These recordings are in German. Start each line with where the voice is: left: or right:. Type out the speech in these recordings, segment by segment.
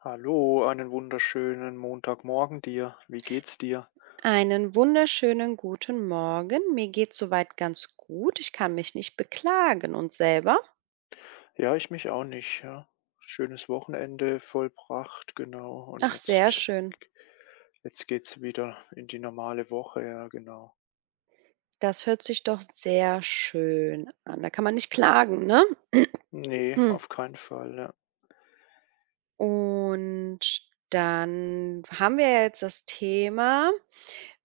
left: Hallo, einen wunderschönen Montagmorgen dir. Wie geht's dir?
right: Einen wunderschönen guten Morgen. Mir geht soweit ganz gut. Ich kann mich nicht beklagen, und selber?
left: Ja, ich mich auch nicht, ja. Schönes Wochenende vollbracht, genau. Und
right: Ach, sehr
left: jetzt
right: schön.
left: jetzt geht's wieder in die normale Woche, ja, genau.
right: Das hört sich doch sehr schön an. Da kann man nicht klagen, ne?
left: Ne,
right: Hm.
left: auf keinen Fall, ja.
right: Und dann haben wir ja jetzt das Thema: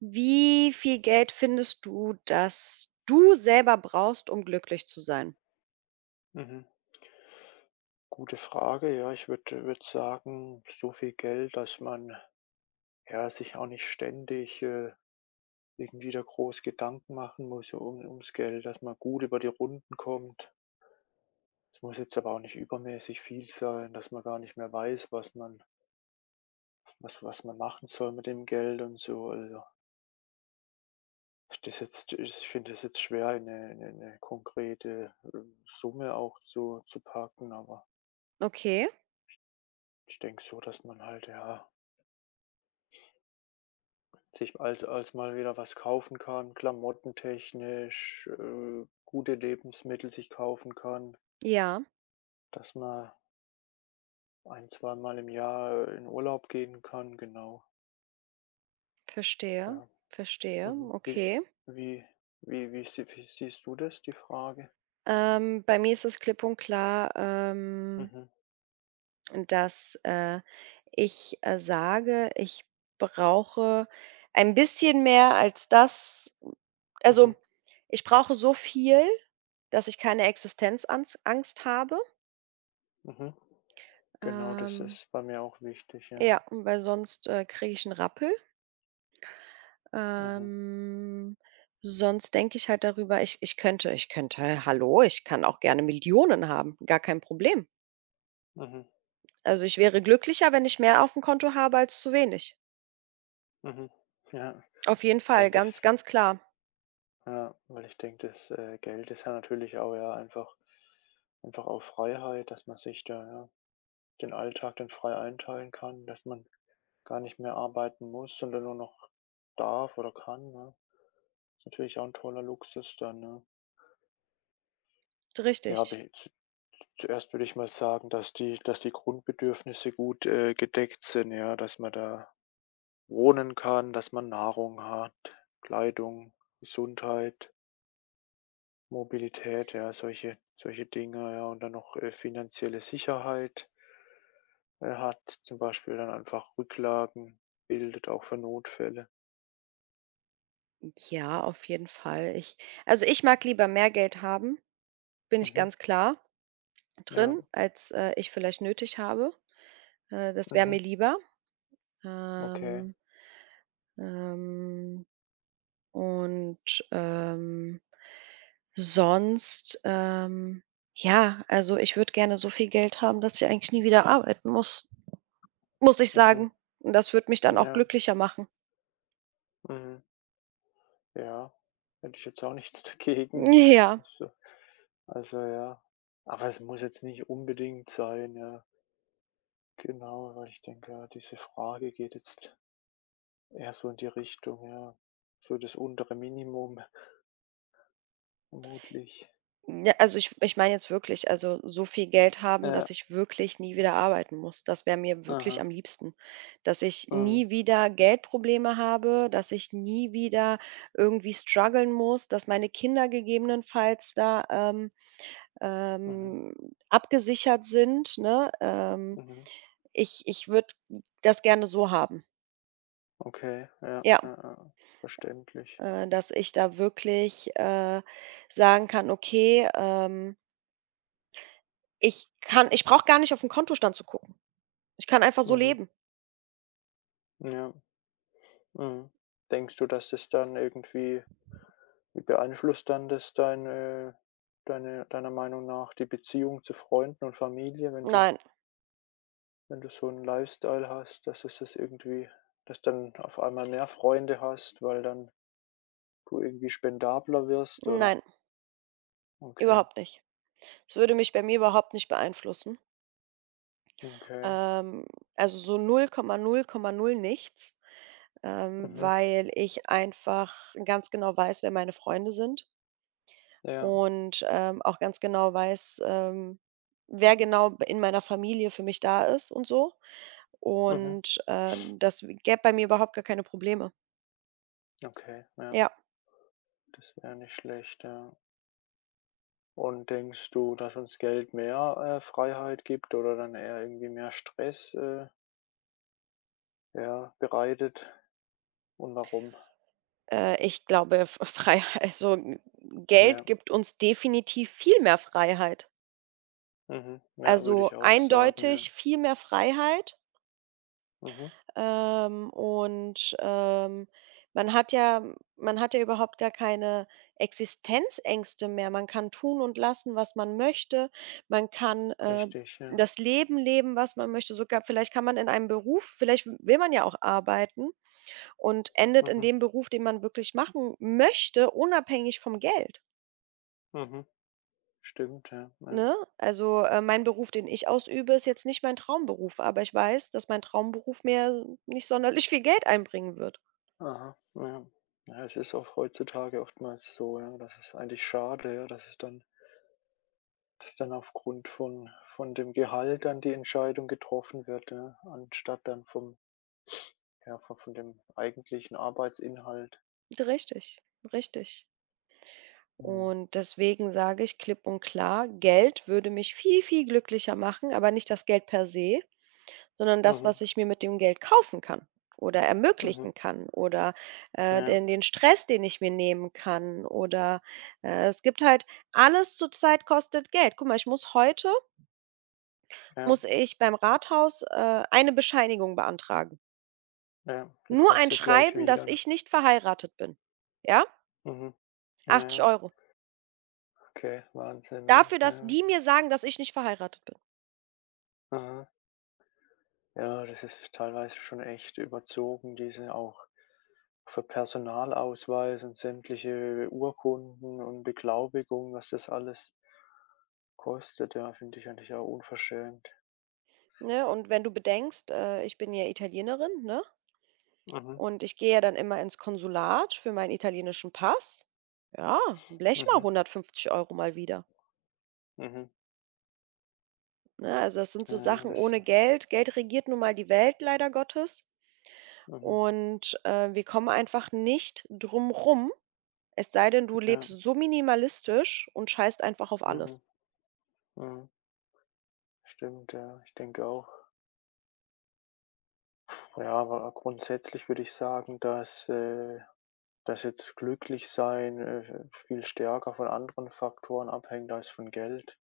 right: Wie viel Geld findest du, dass du selber brauchst, um glücklich zu sein?
left: Mhm. Gute Frage, ja. Ich würde sagen, so viel Geld, dass man, ja, sich auch nicht ständig, irgendwie da groß Gedanken machen muss um ums Geld, dass man gut über die Runden kommt. Es muss jetzt aber auch nicht übermäßig viel sein, dass man gar nicht mehr weiß, was man machen soll mit dem Geld und so. Also, das jetzt ich finde es jetzt schwer, eine 'ne konkrete, Summe auch zu packen, aber
right: Okay,
left: ich denke so, dass man halt, ja, sich als mal wieder was kaufen kann, klamottentechnisch, gute Lebensmittel sich kaufen kann,
right: ja,
left: dass man ein zweimal im Jahr in Urlaub gehen kann, genau,
right: verstehe,
left: ja.
right: verstehe,
left: Mhm.
right: okay.
left: Wie wie siehst du das, die Frage?
right: Bei mir ist es klipp und klar,
left: Mhm,
right: dass, ich, sage, ich brauche ein bisschen mehr als das. Also,
left: mhm,
right: ich brauche so viel, dass ich keine Existenzangst Angst habe.
left: mhm. Genau, das
right: Ähm,
left: ist bei mir auch wichtig, ja.
right: ja, weil sonst, kriege ich einen Rappel.
left: Mhm,
right: Ähm, Sonst denke ich halt darüber ich könnte hallo, ich kann auch gerne Millionen haben, gar kein Problem.
left: mhm,
right: Also, ich wäre glücklicher, wenn ich mehr auf dem Konto habe als zu wenig.
left: mhm. Ja,
right: Auf jeden
left: ich
right: Fall,
left: denke, das
right: ganz, ganz klar.
left: ja, weil ich denke, das, Geld ist ja natürlich auch ja einfach auch Freiheit, dass man sich da, ja, den Alltag dann frei einteilen kann, dass man gar nicht mehr arbeiten muss, sondern nur noch darf oder kann, ne? Ist natürlich auch ein toller Luxus dann, ne? Ja, habe
right: Richtig.
left: ich Zuerst würde ich mal sagen, dass die Grundbedürfnisse gut, gedeckt sind, ja, dass man da wohnen kann, dass man Nahrung hat, Kleidung, Gesundheit, Mobilität, ja, solche Dinge, ja, und dann noch, finanzielle Sicherheit hat, zum Beispiel dann einfach Rücklagen bildet, auch für Notfälle.
right: Ja, auf jeden Fall. Ich, also, ich mag lieber mehr Geld haben, bin ich
left: Mhm,
right: ganz klar
left: ja,
right: drin, als, ich vielleicht nötig habe. Das wäre
left: mhm,
right: mir lieber.
left: okay,
right: Ähm, ähm, und, ähm, sonst, ähm, ja, also, ich würde gerne so viel Geld haben, dass ich eigentlich nie wieder arbeiten muss, muss ich
left: mhm,
right: sagen. Und das würde mich dann auch
left: ja,
right: glücklicher machen.
left: mhm, ja. Hätte ich jetzt auch nichts dagegen.
right: Ja.
left: Also, ja. Aber es muss jetzt nicht unbedingt sein, ja. Genau, weil ich denke, ja, diese Frage geht jetzt eher so in die Richtung, ja, so das untere Minimum vermutlich.
right: Ja, also ich meine jetzt wirklich, also so viel Geld haben,
left: Ja,
right: dass ich wirklich nie wieder arbeiten muss. Das wäre mir wirklich
left: aha,
right: am liebsten, dass ich
left: mhm,
right: nie wieder Geldprobleme habe, dass ich nie wieder irgendwie struggeln muss, dass meine Kinder gegebenenfalls da,
left: mhm,
right: ähm, abgesichert sind, ne?
left: mhm.
right: Ich würde das gerne so haben.
left: Okay, ja,
right: Ja,
left: ja, ja, verständlich.
right: dass ich da wirklich, sagen kann: „Okay, Ich kann, ich brauche gar nicht auf 'n Kontostand zu gucken. Ich kann einfach so
left: Mhm,
right: leben.
left: ja, mhm. Denkst du, dass das dann irgendwie wie beeinflusst dann das deiner Meinung nach die Beziehung zu Freunden und Familie, wenn du
right: Nein,
left: Wenn du so einen Lifestyle hast, dass es das irgendwie dass dann auf einmal mehr Freunde hast, weil dann du irgendwie spendabler wirst, oder?
right: nein,
left: Okay,
right: überhaupt nicht. Es würde mich bei mir überhaupt nicht beeinflussen.
left: okay.
right: Ähm, also so null null Komma null, Komma null nichts,
left: Mhm.
right: weil ich einfach ganz genau weiß, wer meine Freunde sind,
left: Ja.
right: und, auch ganz genau weiß, wer genau b in meiner Familie für mich da ist und so.
left: Mhm.
right: Und, das w gäbe bei mir überhaupt gar keine Probleme.
left: Okay, ja.
right: Ja.
left: Das wäre nicht schlecht, ja. Und denkst du, dass uns Geld mehr, Freiheit gibt oder dann eher irgendwie mehr Stress, ja, bereitet und warum?
right: Ich glaube, F Frei, also,
left: Ja.
right: Geld gibt uns definitiv viel mehr Freiheit.
left: Mhm. Ja, würde
right: Also,
left: ich auch sagen, ja.
right: eindeutig viel mehr Freiheit,
left: Mhm.
right: ähm, und, ähm, man hat ja man hat ja überhaupt gar keine Existenzängste mehr. Man kann tun und lassen, was man möchte. Man kann,
left: Richtig, ja.
right: das Leben leben, was man möchte. Sogar vielleicht kann man in einem Beruf vielleicht will man ja auch arbeiten und endet in
left: Mhm.
right: dem Beruf, den man wirklich machen möchte, unabhängig vom Geld.
left: Mhm. Stimmt, ja, ja.
right: Ne? Also, mein Beruf, den ich ausübe, ist jetzt nicht mein Traumberuf, aber ich weiß, dass mein Traumberuf mir nicht sonderlich viel Geld einbringen wird.
left: Aha, ja. Ja, es ist auch heutzutage oftmals so, ja. Das ist eigentlich schade, ja, dass dann aufgrund von dem Gehalt dann die Entscheidung getroffen wird, ja, anstatt dann vom ja, von dem eigentlichen Arbeitsinhalt.
right: Richtig, richtig.
left: Mhm.
right: Und deswegen sage ich klipp und klar, Geld würde mich viel, viel glücklicher machen, aber nicht das Geld per se, sondern das,
left: Mhm.
right: was ich mir mit dem Geld kaufen kann oder
left: Mhm.
right: ermöglichen kann, oder,
left: Ja,
right: den Stress, den ich mir nehmen kann, oder, es gibt halt alles zurzeit kostet Geld. Guck mal, ich muss heute
left: ja,
right: muss ich beim Rathaus, eine Bescheinigung beantragen.
left: ja. Die
right: Nur ein
left: kostet gleich
right: Schreiben, dass
left: wieder, ne?
right: ich nicht verheiratet bin, ja?
left: Mhm.
right: 80
left: Ja,
right: Euro
left: okay, Wahnsinn, ja,
right: Dafür, dass
left: ja.
right: die mir sagen, dass ich nicht verheiratet bin,
left: Aha. Ja, das ist teilweise schon echt überzogen, diese auch. Für Personalausweis und sämtliche Urkunden und Beglaubigungen, was das alles kostet, ja, finde ich eigentlich auch unverschämt.
right: ne? Und wenn du bedenkst, ich bin ja Italienerin, ne?
left: Mhm,
right: Und ich gehe ja dann immer ins Konsulat für meinen italienischen Pass. Ja, blech mal
left: mhm,
right: 150 Euro mal wieder.
left: mhm.
right: Ne? Also das sind so
left: Ja,
right: Sachen
left: das
right: ohne Geld. Geld regiert nun mal die Welt, leider Gottes.
left: mhm,
right: Und wir kommen einfach nicht drum rum, es sei denn, du
left: ja,
right: lebst so minimalistisch und scheißt einfach auf
left: mhm,
right: alles.
left: mhm. Stimmt, ja, ich denke auch. Ja, aber grundsätzlich würde ich sagen, dass jetzt glücklich sein, viel stärker von anderen Faktoren abhängt als von Geld,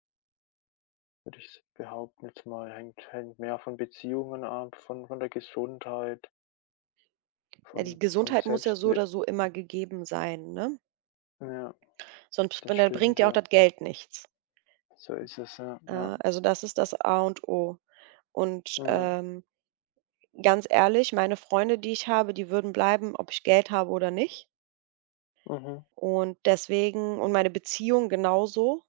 left: würde ich s behaupten jetzt mal. Hängt mehr von Beziehungen ab, von der Gesundheit,
right: Ja, die
left: von
right: Gesundheit muss ja so
left: Selbstwert,
right: oder so immer gegeben sein, ne?
left: ja,
right: Sonst
left: das
right: dann bringt
left: stimmt,
right: ja auch
left: ja.
right: das Geld nichts.
left: So ist es, ja,
right: Äh,
left: ja,
right: also das ist das A und O. Und
left: ja.
right: ganz ehrlich, meine Freunde, die ich habe, die würden bleiben, ob ich Geld habe oder nicht.
left: Mhm,
right: Und deswegen, und meine Beziehung genauso.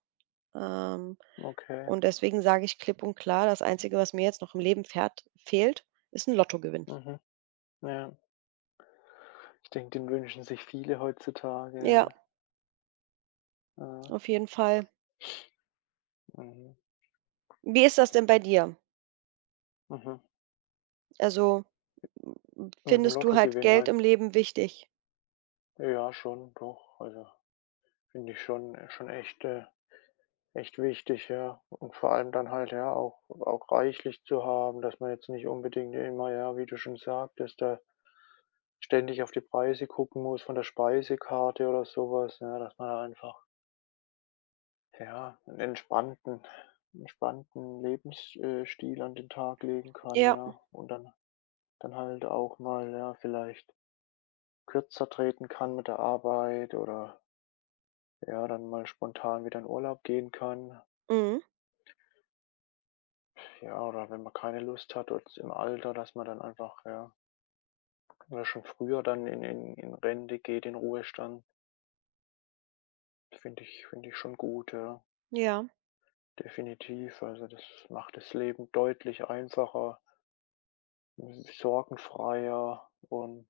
right: Ähm,
left: okay,
right: und deswegen sage ich klipp und klar, das Einzige, was mir jetzt noch im Leben fährt fehlt, ist ein Lottogewinn.
left: mhm, ja. Ich denke, den wünschen sich viele heutzutage,
right: Ja,
left: ja. Ja,
right: auf jeden Fall.
left: mhm,
right: Wie ist das denn bei dir?
left: mhm.
right: Also, m
left: Mit dem
right: findest du halt
left: Lottogewinn
right: Geld
left: mein
right: im Leben wichtig?
left: Ja, schon, doch. Also, finde ich schon echt wichtig, ja. Und vor allem dann halt, ja, auch reichlich zu haben, dass man jetzt nicht unbedingt immer, ja, wie du schon sagtest, da ständig auf die Preise gucken muss von der Speisekarte oder sowas, ja, dass man da einfach, ja, einen entspannten Lebensstil Stil an den Tag legen kann,
right: Ja.
left: ja. Und dann halt auch mal, ja, vielleicht kürzer treten kann mit der Arbeit oder, ja, dann mal spontan wieder in Urlaub gehen kann.
right: Mhm.
left: Ja, oder wenn man keine Lust hat jetzt im Alter, dass man dann einfach, ja, oder schon früher dann in Rente geht, in Ruhestand, finde ich schon gut, ja,
right: Ja.
left: definitiv. Also, das macht das Leben deutlich einfacher, sorgenfreier und,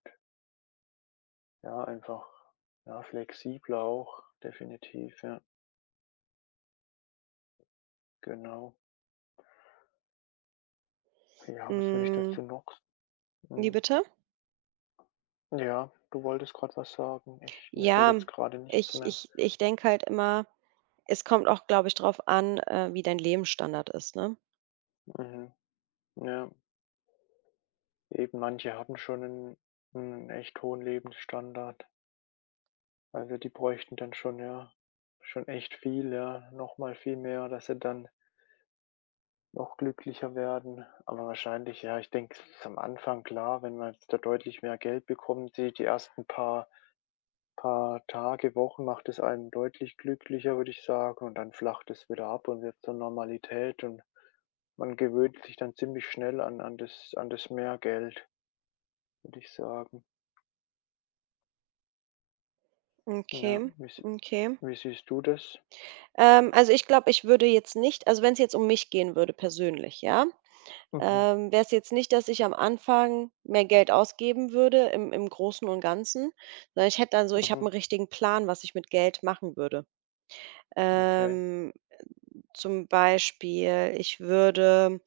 left: ja, einfach, ja, flexibler auch, definitiv, ja, genau. Ja, was würde ich
right: Hm,
left: dazu noch,
right: wie
left: hm,
right: bitte?
left: ja, du wolltest gerade was sagen. Ich Mir fällt
right: Ja,
left: jetzt gerade nichts
right: ich
left: mehr.
right: ich ich denke halt immer, es kommt auch, glaube ich, drauf an, wie dein Lebensstandard ist, ne?
left: Mhm, ja. Eben, manche hatten schon 'nen echt hohen Lebensstandard. Also, die bräuchten dann schon, ja, schon echt viel, ja, noch mal viel mehr, dass sie dann noch glücklicher werden. Aber wahrscheinlich, ja, ich denke, es ist am Anfang klar, wenn man jetzt da deutlich mehr Geld bekommt, die ersten paar Tage, Wochen macht es einen deutlich glücklicher, würde ich sagen, und dann flacht es wieder ab und wird zur Normalität und man gewöhnt sich dann ziemlich schnell an das mehr Geld, würde ich sagen.
right: Okay,
left: Ja,
right: okay.
left: wie siehst du das?
right: Also, ich glaube, ich würde jetzt nicht, also, wenn es jetzt um mich gehen würde persönlich, ja,
left: Mhm,
right: wäre es jetzt nicht, dass ich am Anfang mehr Geld ausgeben würde im Großen und Ganzen, sondern ich hätte dann so, ich habe
left: mhm,
right: einen richtigen Plan, was ich mit Geld machen würde.
left: okay,
right: Ähm, zum Beispiel, ich würde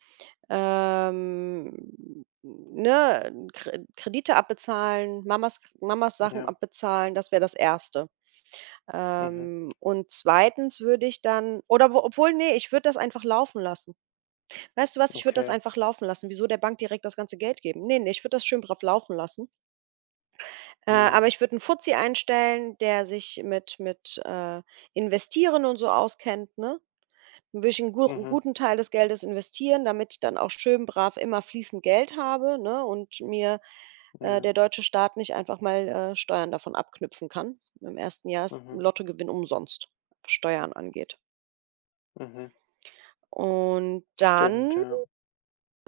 right: ne, Kredite abbezahlen, Mamas Sachen
left: ja,
right: abbezahlen, das wäre das Erste.
left: mhm,
right: Und zweitens würde ich dann, oder wo obwohl, nee, ich würde das einfach laufen lassen. Weißt du was, ich würde das
left: okay,
right: einfach laufen lassen. Wieso der Bank direkt das ganze Geld geben? Ne, ne, ich würde das schön brav laufen lassen.
left: ja,
right: Aber ich würde einen Fuzzi einstellen, der sich mit Investieren und so auskennt, ne? Würde ich einen gur
left: mhm,
right: guten Teil des Geldes investieren, damit ich dann auch schön brav immer fließend Geld habe, ne, und mir,
left: ja,
right: der deutsche Staat nicht einfach mal, Steuern davon abknüpfen kann. Im ersten Jahr ist
left: mhm,
right: Lottogewinn umsonst, was Steuern angeht.
left: mhm,
right: Und
left: stimmt,
right: dann,
left: ja,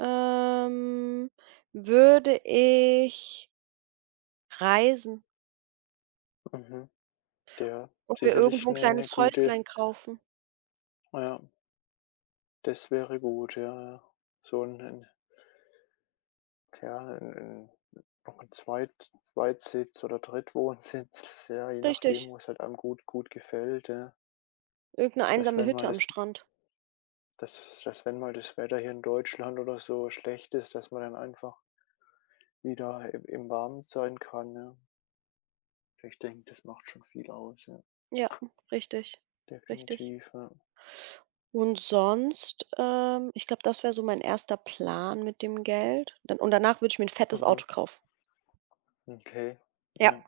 right: ähm, würde ich reisen
left: mhm, ja,
right: und mir
left: sicherlich
right: irgendwo ein
left: eine 'ne
right: kleines
left: gute
right: Häuslein kaufen.
left: ja, das wäre gut, ja, ja. So ein 'n Ja, ein 'n noch ein Zweitsitz oder Drittwohnsitz, ja, je nachdem,
right: Richtig,
left: wo es halt einem gut gefällt, ja.
right: irgendeine
left: Dass
right: einsame
left: wenn
right: Hütte
left: mal
right: am
left: das
right: Strand.
left: dass wenn mal das Wetter hier in Deutschland oder so schlecht ist, dass man dann einfach wieder im Warmen sein kann, ja. Ich denke, das macht schon viel aus, ja,
right: Ja, richtig, richtig.
left: definitiv, ja.
right: Und sonst, ich glaube, das wäre so mein erster Plan mit dem Geld. Dann und danach würde ich mir ein fettes
left: Mhm,
right: Auto kaufen.
left: okay.
right: Ja.
left: Ja,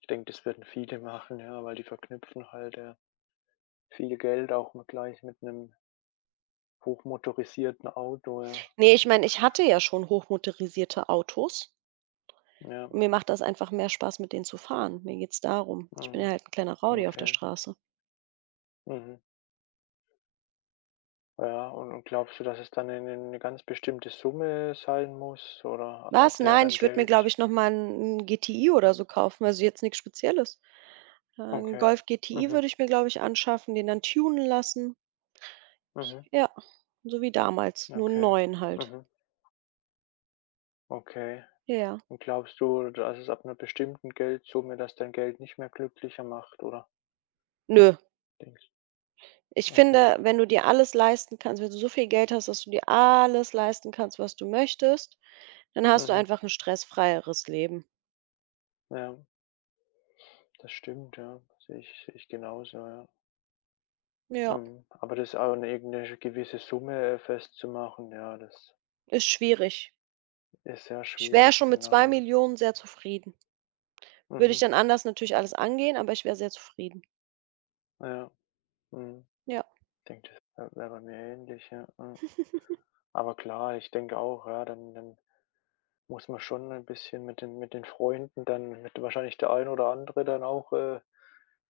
left: ich denke, das werden viele machen, ja, weil die verknüpfen halt, ja, viel Geld auch mal gleich mit einem hochmotorisierten Auto, ja.
right: Ne, ich meine, ich hatte ja schon hochmotorisierte Autos.
left: Ja,
right: Mir macht das einfach mehr Spaß, mit denen zu fahren. Mir geht's darum. Ich bin ja
left: mhm,
right: halt ein kleiner Rowdy auf der
left: okay,
right: Straße.
left: mhm. Ja, und glaubst du, dass es dann eine ganz bestimmte Summe sein muss oder ab
right: Was?
left: ab der
right: Nein,
left: dann
right: ich würde mir,
left: Geld,
right: glaube ich, noch mal 'n GTI oder so kaufen, also jetzt nichts Spezielles. 'N
left: okay.
right: Golf GTI
left: Mhm,
right: würde ich mir, glaube ich, anschaffen, den dann tunen lassen.
left: mhm,
right: Ja, so wie damals, nur 'n
left: okay.
right: neuen halt.
left: Mhm, okay.
right: Ja, ja.
left: Und glaubst du, dass es ab einer bestimmten Geldsumme, dass dein Geld nicht mehr glücklicher macht, oder?
right: Nö.
left: Denkst
right: Ich
left: Okay.
right: finde, wenn du dir alles leisten kannst, wenn du so viel Geld hast, dass du dir alles leisten kannst, was du möchtest, dann hast du
left: Mhm.
right: einfach ein stressfreieres Leben.
left: Ja, das stimmt, ja. Sehe ich genauso, ja.
right: Ja,
left: Mhm. Aber das auch an irgend 'ne gewisse Summe festzumachen, ja, das
right: ist schwierig.
left: ist sehr
right: Ich wäre
left: schwierig,
right: schon mit zwei
left: genau, ja.
right: Millionen sehr zufrieden. Würde ich
left: Mhm.
right: dann anders natürlich alles angehen, aber ich wäre sehr zufrieden.
left: Ja, mhm.
right: Ja.
left: Ich denke, das wäre bei mir ähnlich, ja, ja. Aber klar, ich denke auch, ja, dann muss man schon ein bisschen mit den Freunden, dann wird wahrscheinlich der ein oder andere dann auch,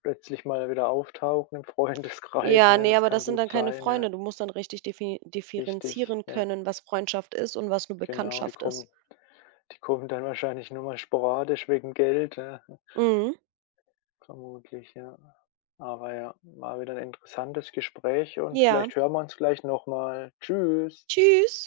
left: plötzlich mal wieder auftauchen im Freundeskreis,
right: Ja,
left: ne?
right: nee,
left: Das
right: aber das
left: kann
right: sind
left: gut
right: dann keine
left: sein, ja.
right: Freunde. Du musst dann richtig defi
left: Richtig,
right: differenzieren
left: ja,
right: können, was Freundschaft ist und was nur
left: genau. Die
right: Bekanntschaft ist.
left: kommen die kommen dann wahrscheinlich nur mal sporadisch wegen Geld, ja,
right: Mhm.
left: vermutlich, ja. Aber ja, war wieder ein interessantes Gespräch und
right: Ja.
left: vielleicht hören wir uns gleich noch mal. Tschüss.
right: Tschüss.